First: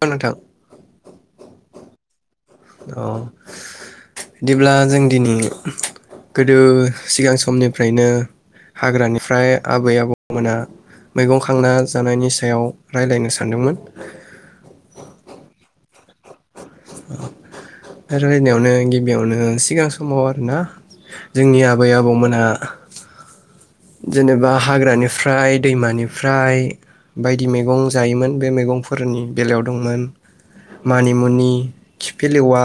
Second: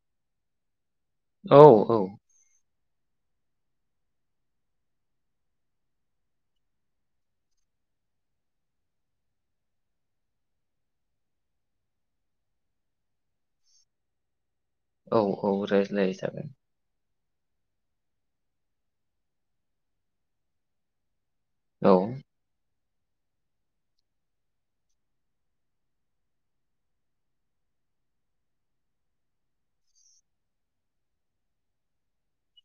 खोनादों औ औ अ बिदिब्ला जों दिनै गोदो सिगां समनिफ्रायनो हाग्रानिफ्राय आबै-आबौमोना मैगं खांना जानायनि सायाव रायलायनो सानदोंमोन। औ औ रायलाय जागोन रायलानायावनो गिबियावनो सिगां समाव आरोना जोंनि औ आबै-आबौमोनहा जेनेबा हाग्रानिफ्राय दैमानिफ्राय बायदि मैगं जायोमोन बे मैगंफोरनि बेलायाव दंमोन मानिमुनि, खिफिलेवा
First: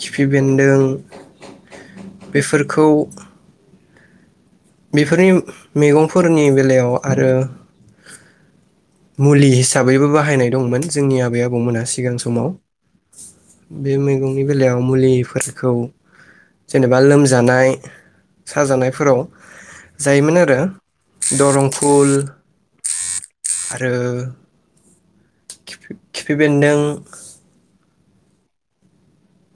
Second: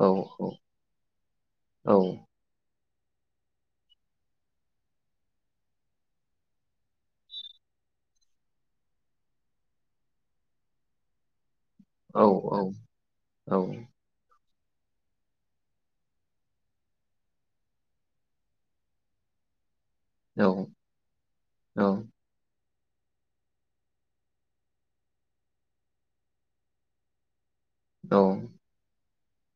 खिफि औ बेन्दों औ बेफोरखौ बेफोरनि मैगंफोरनि बेलायाव आरो मुलि हिसाबैबो बाहायनाय दंमोन जोंनि आबै आबौ मोना सिगां औ समाव औ बे बेलायाव मुलिफोरखौ जेनेबा लोमजानाय साजानायफोराव जायोमोन औ आरो दरं फुल आरो खिफि खिफि बेन्दों औ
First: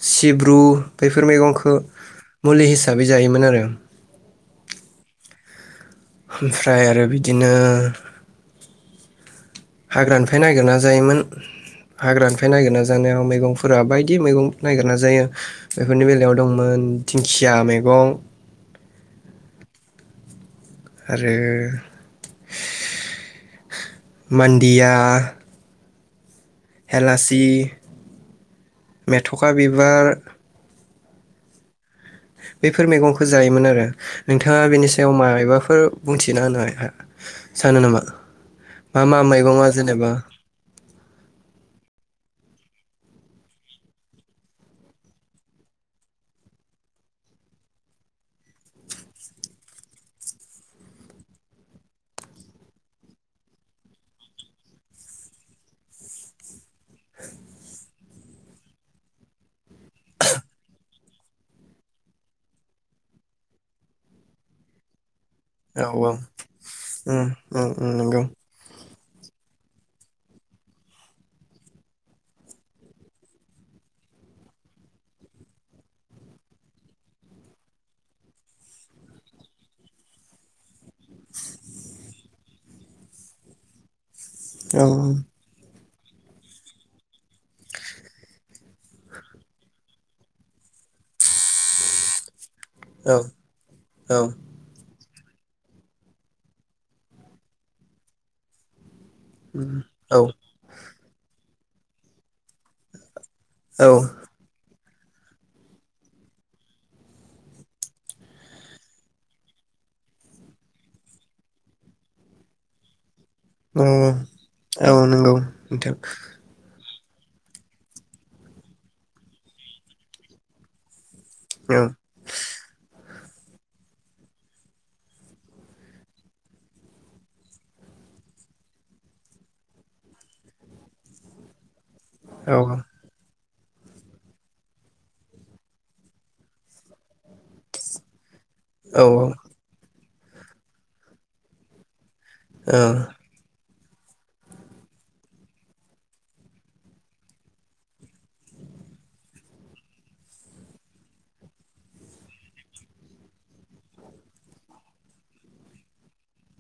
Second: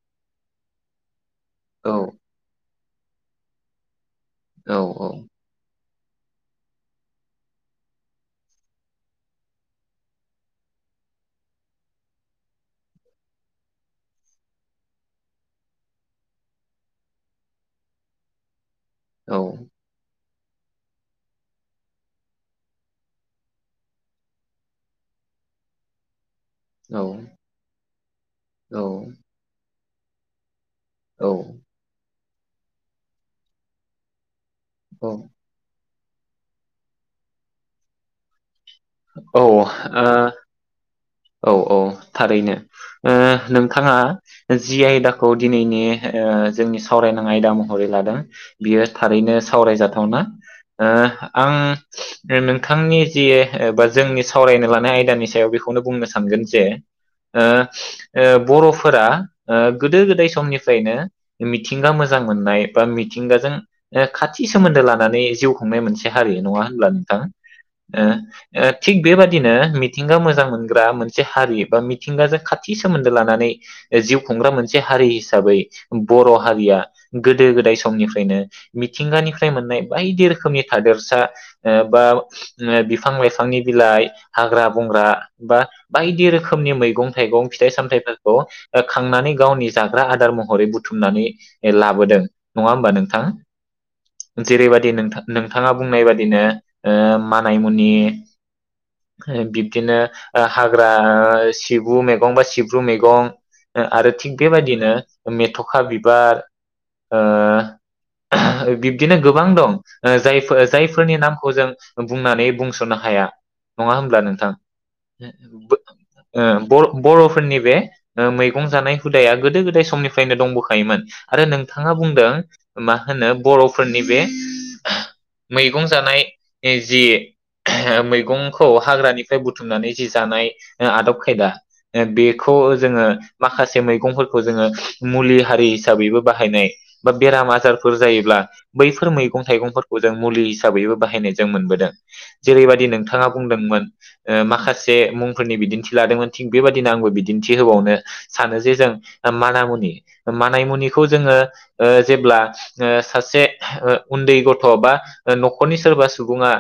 सिब्रु बे फोर मैगंखौ मुलि हिसाबै बै जायोमोन आरो औ औ ओमफ्राय आरो बिदिनो हाग्रानिफ्राय नागिरना जायोमोन हाग्रानिफ्राय नागिरना जानायाव मैगंफोरा बायदि मैगं नागिरना जायो बेफोरनि बेलायाव दंमोन दिंखिया मैगं औ आरो मान्दिया हेलासि, मेथखा बिबा बार औ बेफोर मैगंखौ जायोमोन आरो नोंथाङा बेनि सायाव औ मायबाफोर बुंथिना होनो सानो नामा मा मा औ मैगङा जेनेबा औ औ औ थारैनो नोंथाङा जि आयदाखौ दिनैनि जोंनि सावरायनां आयदा महरै लादों बियो थारैनो सावरायजाथावना ओ आं नोंथांनि जि बा जोंनि सावरायनो लानाय आयदानि सायाव बेखौनो बुंनो सानगोन जे बरफोरा गोदो गोदाय समनिफ्रायनो मिथिंगा मोजां मोननाय बा मिथिंगाजों खाथि सोमोन्दो लानानै जिउ खुंनाय औ मोनसे हारि नङा होनब्ला नोंथां? उम उम उम नंगौ थिग बेबादिनो मिथिंगा मोजां मोनग्रा मोनसे हारि बा मिथिंगाजों खाथि सोमोन्दो लानानै जिउ खुंग्रा मोनसे हारि हिसाबै बर हारिया गोदो गोदाय समनिफ्रायनो मिथिंगानिफ्राय मोननाय बायदि रोखोमनि हादेरसा बा बिफां लाइफां आफांनि बिलाइ हाग्रा औ बंग्रा बा बायदि रोखोमनि मैगं थाइगं फिथाइ सामथायाइफोरखौ खांनानै गावनि जाग्रा आदार महरै बुथुमनानै लाबोदों। नङा होमबा औ नोंथाङा औ जेरैबायदि नोंथां नोंथाङा बुंनाय बादिनो मानायमुनि उम बिब्दिनो औ ओ हाग्रा सिबु मैगं बा सिब्रु मैगं औ आरो थिक बेबायदिनो मेथखा बिबार बिब्दिनो गोबां दं जायफोर जायफोरनि नामखौ जों बुंनानै बुंसनो हाया नङा होमब्ला औ नोंथां औ नंगौ नोंथां [unintelligible] बरफोरनि बे मैगं जानाय हुदाया गोदो गोदाय समनिफ्रायनो दंबोखायोमोन। आरो औ नोंथाङा बुंदों मा होनो बरफोरनि बे मैगं जानाय जि मैगं मैगंखौ हाग्रानिफ्राय बुथुमनानै जि जानाय आदब खायदा बेखौ औ जोङो माखासे मैगंफोरखौ जोङो मुलि हारि हिसाबैबो बाहायनाय बा बेराम आजारफोर जायोब्ला औ बैफोर मैगं थाइगं खौ जों मुलि हिसाबैबो बाहायनाय जों मोनबोदों। जेरैबायदि नोंथां माखासे मुंफोरनि बिदिन्थि लादोंमोन थिग बेबादिनो आंबो बिदिन्थि होबावनो सानो जे जों मानामुनि मानमुनिखौ जोङो जेब्ला सासे उन्दै गथ बा नखरनि सोरबा सुबुङा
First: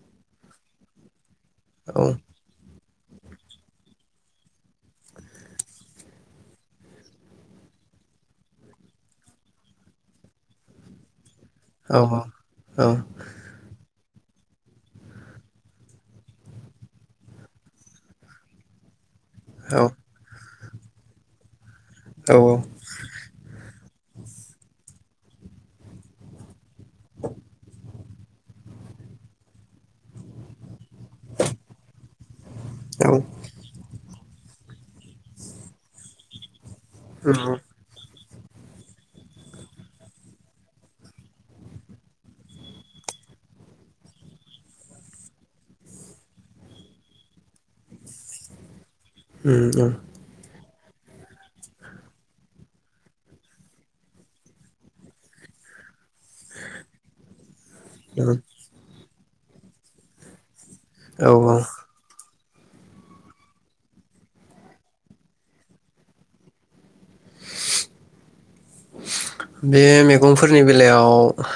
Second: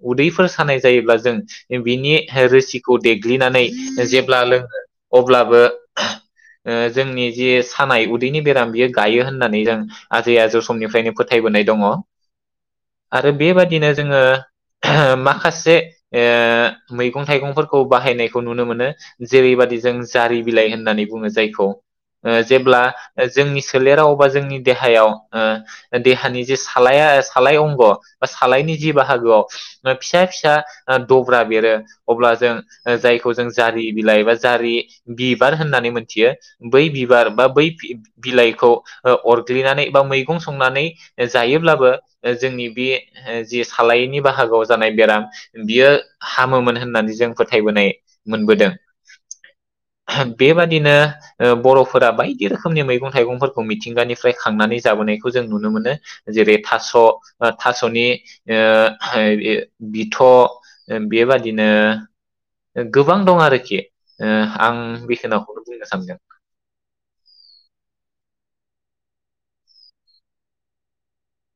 उदैफोर सानाय जायोब्ला जों औ उम बिनि रोसि खौ देग्लिनानै जेब्ला लोङो अब्लाबो जोंनि ज सानाय उदैनि बेराम बियो गायो होननानै जों आजै आजौ समनिफ्रायनो फोथायबोनाय दङ आरो बेबादिनो जोङो माखासे मैगं थाइगंफोरखौ बाहायनायखौ नुनो मोनो जेरैबायदि जों जारि बिलाइ होननानै बुङो जायखौ। ओ जेब्ला जोंनि सोलेराव बा जोंनि देहायाव ओ देहानि जे सालाया सालाय अंग बा सालायनि जि बाहागोआव मा फिसा फिसा ओ दब्रा बेरो अब्ला जों ओ जायखौ जों जारि बिलाइ एबा जारि बिबार होननानै मोनथियो बै बिबार बा बै बिलाइखौ ओ अरग्लिनानै बा मैगं संनानै जायोब्लाबो ओ जोंनि बे ओ जि सालायनि बाहागोआव जानाय बेराम बियो हामोमोन होननानै जों फोथायबोनाय मोनबोदों। उम औ दिनो ओ बरफोरा बायदि रोखोमनि मैगं थाइगंफोरखौ मिथिंगानिफ्राय खांनानै जाबोनायखौ जों नुनो मोनो। जेरै थास ओ थासनि ओ [unintelligible] बिथ ओ औ बेबादिनो ओ गोबां दं आरोखि ओ आं बेखिनाखौनो बुंनो सान्दों। बे मैगंफोरनि बेलायाव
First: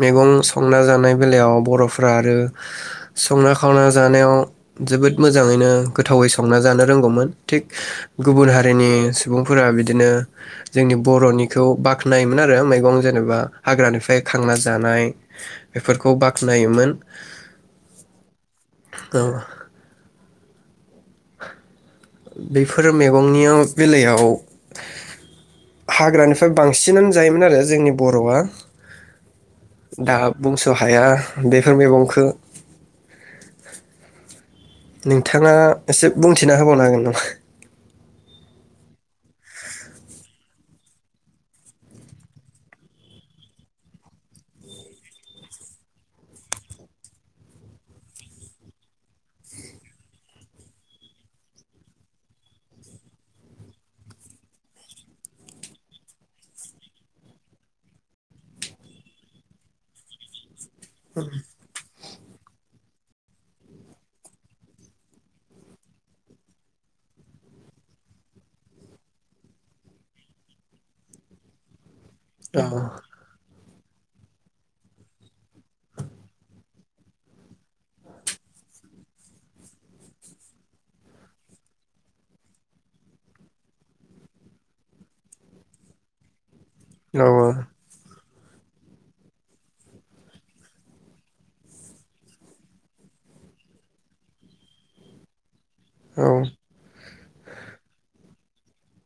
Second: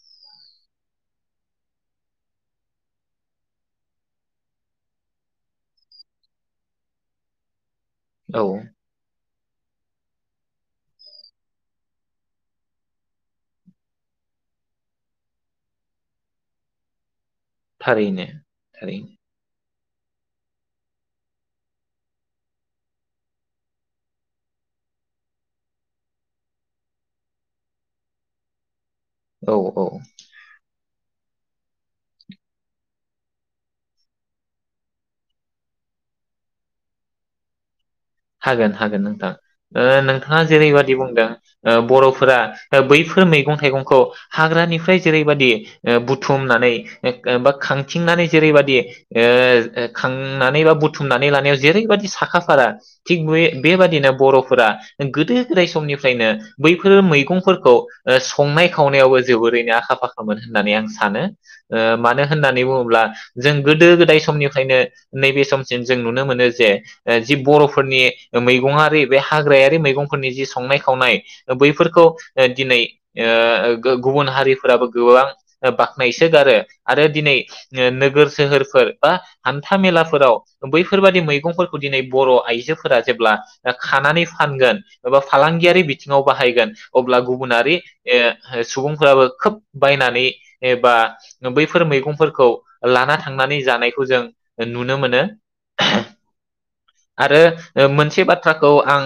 मैगं संना जानाय बेलायाव बरफ्रा आरो संना खावना जानायाव जोबोद मोजाङैनो गोथावै संना जानो रोंगौमोन थिग औ गुबुन हारिनि सुबुंफोरा बिदिनो जोंनि बरनिखौ बाख्नायोमोन आरो मैगं जेनेबा हाग्रानिफ्राय खांना जानाय बेफोरखौ बाख्नायोमोन। थारैनो थारैनो औ बेफोर मैगंनियाव बेलायाव हाग्रानिफ्राय बांसिनानो जायोमोन आरो जोंनि बरआ। औ औ दा बुंस हाया बेफोर मैगंखो। नोंथाङा एसे बुंथिना होबावनो हागोन नामा? हागोन हागोन नोंथां ओ नोंथाङा जेरैबादि बुंदों ओ बरफोरा बैफोर मैगं थाइगंखौ हाग्रानिफ्राय जेरैबादि ओ बुथुमनानै ओ ओबा खांथिंनानै जेरैबदि ओ ओ खांनानै बा बुथुमनानै लानायाव जेरैबायदि साखा फारा थिग बे बेबादिनो बर'फोरा गोदो गोदाय समनिफ्रायनो बैफोरो मैगंफोरखौ ओ संनाय खावनायावबो जोबोरैनो आखा फाखामोन होननानै आं सानो ओ मानो होननानै बुङोब्ला जों गोदो गोदाय समनिफ्रायनो नैबे समसिम जों नुनो मोनो जे ओ जि बर' फोरनि मैगङारि बे हाग्रायारि मैगंफोरनि जि संनाय खावनाय बैफोर खौ ओ हागोन दिनै ओ गो गुबुन हारिफ्राबो गोबां बाख्नायसोगारो आरो दिनै ओ नोगोर सोहोरफोर बा हान्था मेलाफोराव बैफोरबादि मैगंफोरखौ दिनै बर' आइ जोफोरा जेब्ला खानानै फानगोन एबा फालांगियारि बिथिङाव बाहायगोन नामा? अब्ला औ गुबुनारि ओ खाय सुबुंफोराबो खोब बायनानै एबा बैफोर मैगंफोरखौ लाना थांनानै जानायखौ जों नुनो मोनो। औ आरो ओ मोनसे बाथ्राखौ आं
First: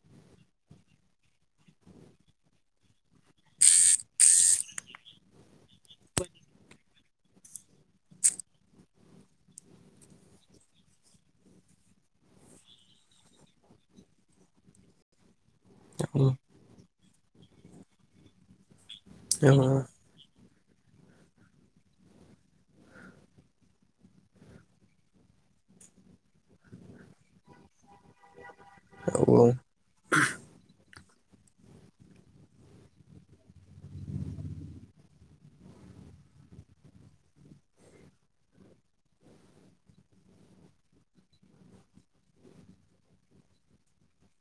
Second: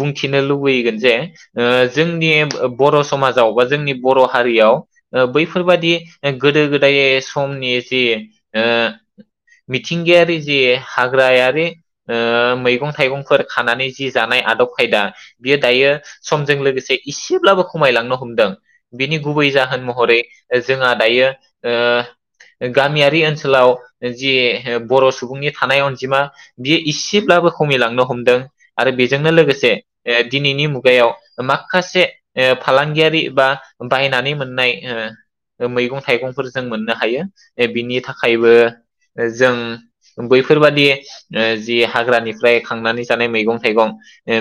बुंथिनो लुबैगोन जे ओ जोंनि बर समाजाव बा जोंनि बर हारियाव ओ बैफोरबादि गोदो गोदाय समनि जे ओ मिथिंगायारि जे हाग्रायारि ओ मैगं-थ थाइगंफोर खानानै जि जानाय आदब खायदा बियो दायो औ समजों लोगोसे इसेब्लाबो खमायलांनो हमदों बिनि औ गुबै जाहोन महरै जोंहा दायो ओ गामियारि ओनसोलाव जि बर सुबुंनि थानाय अनजिमा बियो एसेब्लाबो खमिलांनो हमदों। आरो बेजोंनो लोगोसे ए दिनैनि मुगायाव माखासे फालांगियारि बा बायनानै मोननाय ओ मैगं- थाइगंफोर जों मोननो हायो बिनि थाखायबो जों बैफोरबादि जि हाग्रानि [unintelligible] खांनानै जानाय मैगं-थाइगं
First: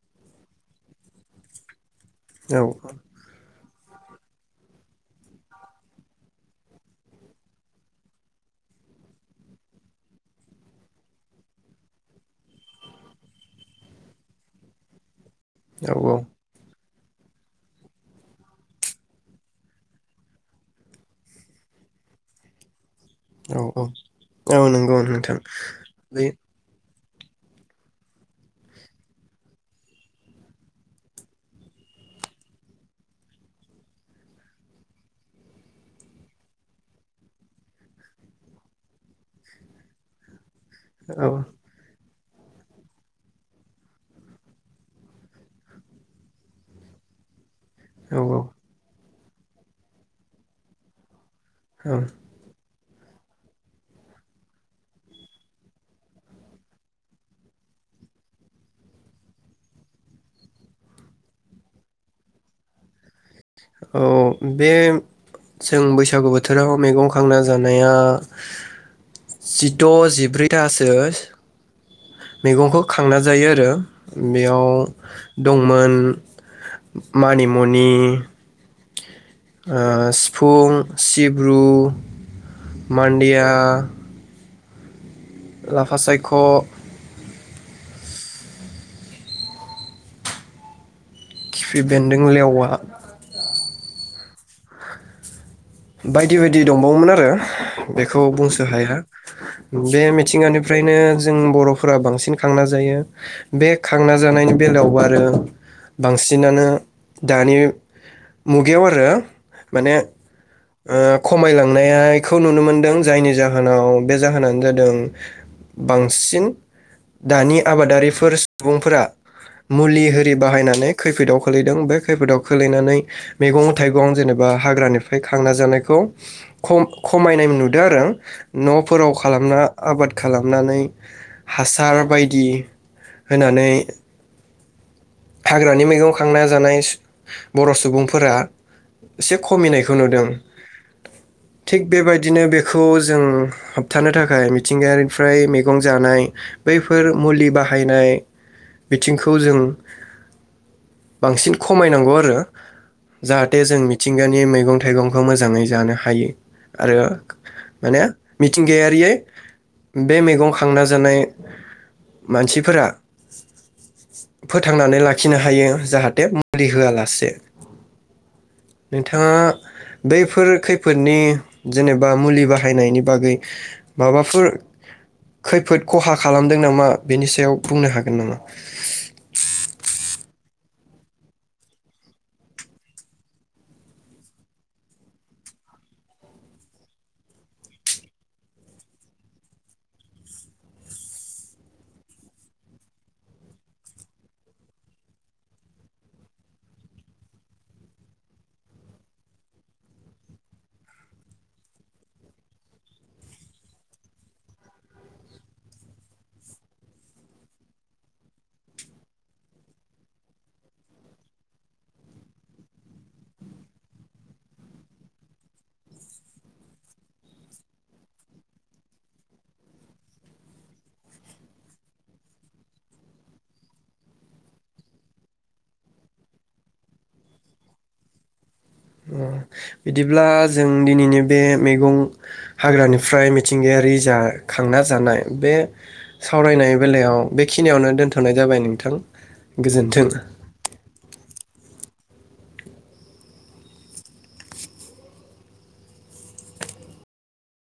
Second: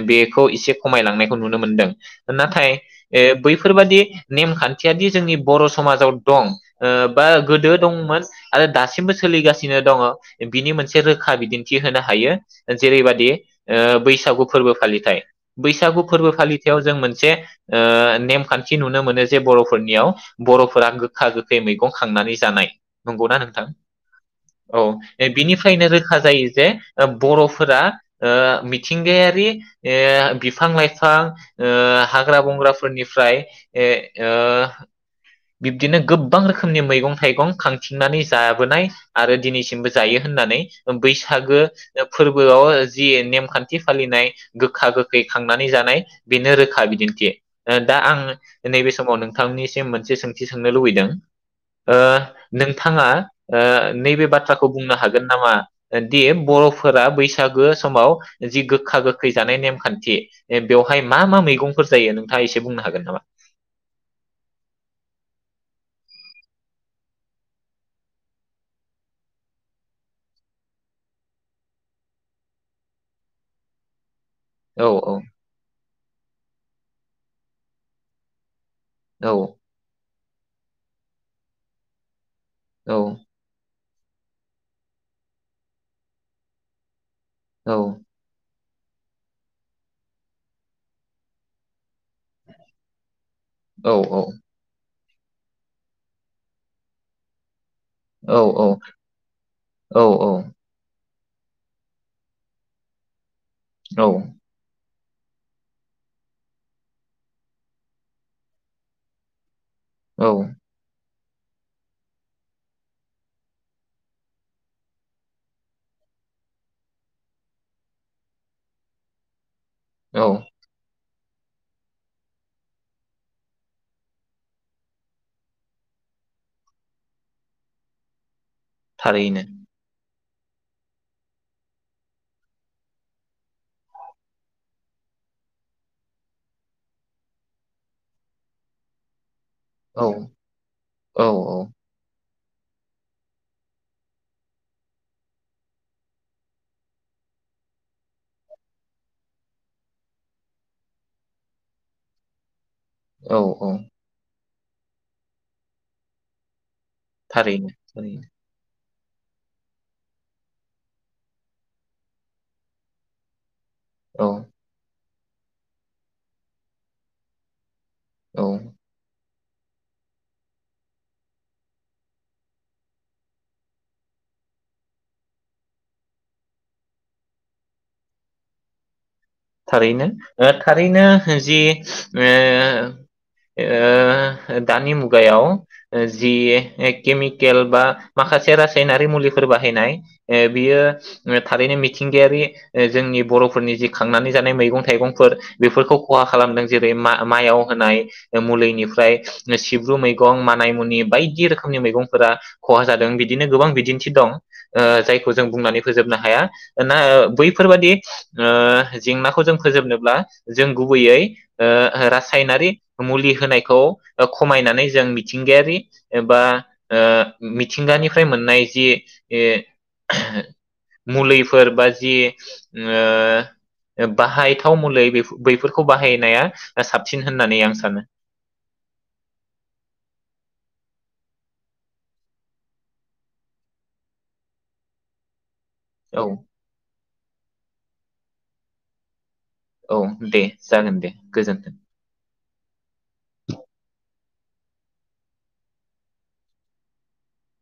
बेखौ एसे खमायलांनायखौ नुनो मोनदों नाथाय ए बैफोरबादि नेमखान्थियादि जोंनि बर समाजाव दं ओ बा गोदो दंमोन आरो दासिमबो सोलिगासिनो दङ बिनि मोनसे रोखा बिदिन्थि होनो हायो। जेरैबादि बैसागु फोरबो फालिथाय। बैसागु औ फोरबो फालिथायाव जों मोनसे - जे ओ मोनसे नेमखान्थि नुनो मोनो जे बर फोरनियाव बर फोरा गोखा-गोखै मैगं खांनानै जानाय। नंगौना औ नोंथां औ औ नंगौ नोंथां बिनिफ्रायनो रोखा बे जायो जे ओबरफ फोरा ओ मिथिंगायारि बिफां-लाइफां ओ हाग्रा बंग्राफोरनिफ्राय ए ओ बिब्दिनो गोबां रोखोमनि मैगं-थाइगं खांथिंनानै जाबोनाय आरो दिनैसिमबो जायो होननानै। औ बैसागो फोरबोआव जि नेमखान्थि फालिनाय गोखा-गोखै खांनानै जानाय बेनो रोखा बिदिन्थि। ओ दा औ आंङो नैबे समाव नों नोंथांनिसिम मोनसे सोंथि सोंनो लुबैदों? औ ओ नों नोंथाङा ओ नैबे बाथ्राखौ बुंनो हागोन नामा दि बर फोर बैसागो समाव जि गोखा-गोखै जानाय नेमखान्थि बेवहाय मा मा मैगंफोर जायो नोंथाङा एसे बुंनो हागोन नामा? औ बे जों बैसागु बोथोराव मैगं खांना जानाया जिद जिब्रैथासो मैगंखौ खांना जायो आरो बेयाव औ दंमोन। मानिमुनि औ ओ सिफ फुं सिब्रु औ मानडिया लाफासायख औ खिफि बेन्दों लेवा औ औ। बायदि बायदि दंबावोमोन आरो। बेखौ बुंसो औ औ हाया बे औ मिथिंगानिफ्रायनो जों बर'फोरा बांसिन खांना जायो। बे खांना औ जानायनि बेलायावबा आरो बांसिनानो दानि मुगायाव आरो। माने औ ओ खमायलांनायायखौ नुनो मोनदों जायनि जाहोनाव बे जाहोनानो जादों बांसिन दानि आबादारिफोर सुबुंफोरा मुलि होरि औ बाहायनानै खैफोदाव खोलैदों बे खैफोदाव खोलैनानै मैगं थाइगं जेनेबा हाग्रानिफ्राय थांना जानायखौ खम-खमायनाय नुदों आरो। नफोराव थारैनो खालामना आबाद खालामनानै हासार बायदि होनानै। हाग्रानि मैगं खांना जानाय सु बर' सुबुंफोरा एसे खमिनायखौ औ नुदों औ थिक बेबायदि दिनो बेखौ जों होबथानो थाखाय मिथिंगायारिफ्राय मैगं जानाय बैफोर मुलि बाहायनाय बिथिंखौ जों बांसिन खमायनांगौ आरो। औ जाहाथे औ जों मिथिंगानि मै मैगं थाइगंखौ मोजाङै जानो हायो। आरो थारैनो माने थारैनो मिथिंगाया बोयै बे मैगं खांना जानाय मानसिफोरा औ। नानै लाखिनो हायो जाहाथे मुलि होआलासे औ नोंथाङा बैफोर खैफोदनि जेनेबा मुलि बाहायनायनि बागै माबाफोर खैफोद खहा खालामदों नामा बेनि सायाव बुंनो हागोन नामा? थारैनो ओ थारैनो जि ओ ओ दानि मुगायाव ओ जि केमिकेल बा माखासे रासायनारि मुलिफोर बाहायनाय ए बियो थारैनो मिथिंगायारि ओ जोंनि बर'फोरनि जि खांनानै जानाय मैगं थाइगंफोर बेफोरखौ खहा खालामदों जेरै मा-माइआव होनाय मुलिनिफ्राय सिब्रु मैगं मानायमुनि बायदि रोखोमनि मैगंफोरा खहा जादों बिदिनो गोबां बिदिन्थि दं ओ जायखौ जों बुंनानै फोजोबनो हाया ना बैफोरबादि ओ जेंनाखौ जों फोजोबनोब्ला जों गुबैयै ओ रासायनारि मुलि होनायखौ खमायनानै जों मिथिंगायारि बा ओ मिथिंगानिफ्राय मोननाय जि ए मुलैफोर बा जि ओ बाहायथाव मुलै बैफोरखौ बाहायनाया साबसिन होननानै आं सानो। बिदिब्ला जों दिनैनि बे मैगं हाग्रानिफ्राय मिथिंगायारि जा खांना जानाय बे औ सावरायनाय बेलायाव बेखिनियावनो दोनथनाय जाबाय नोंथां। औ गोजोन्थों। दे जागोन दे गोजोन्थों।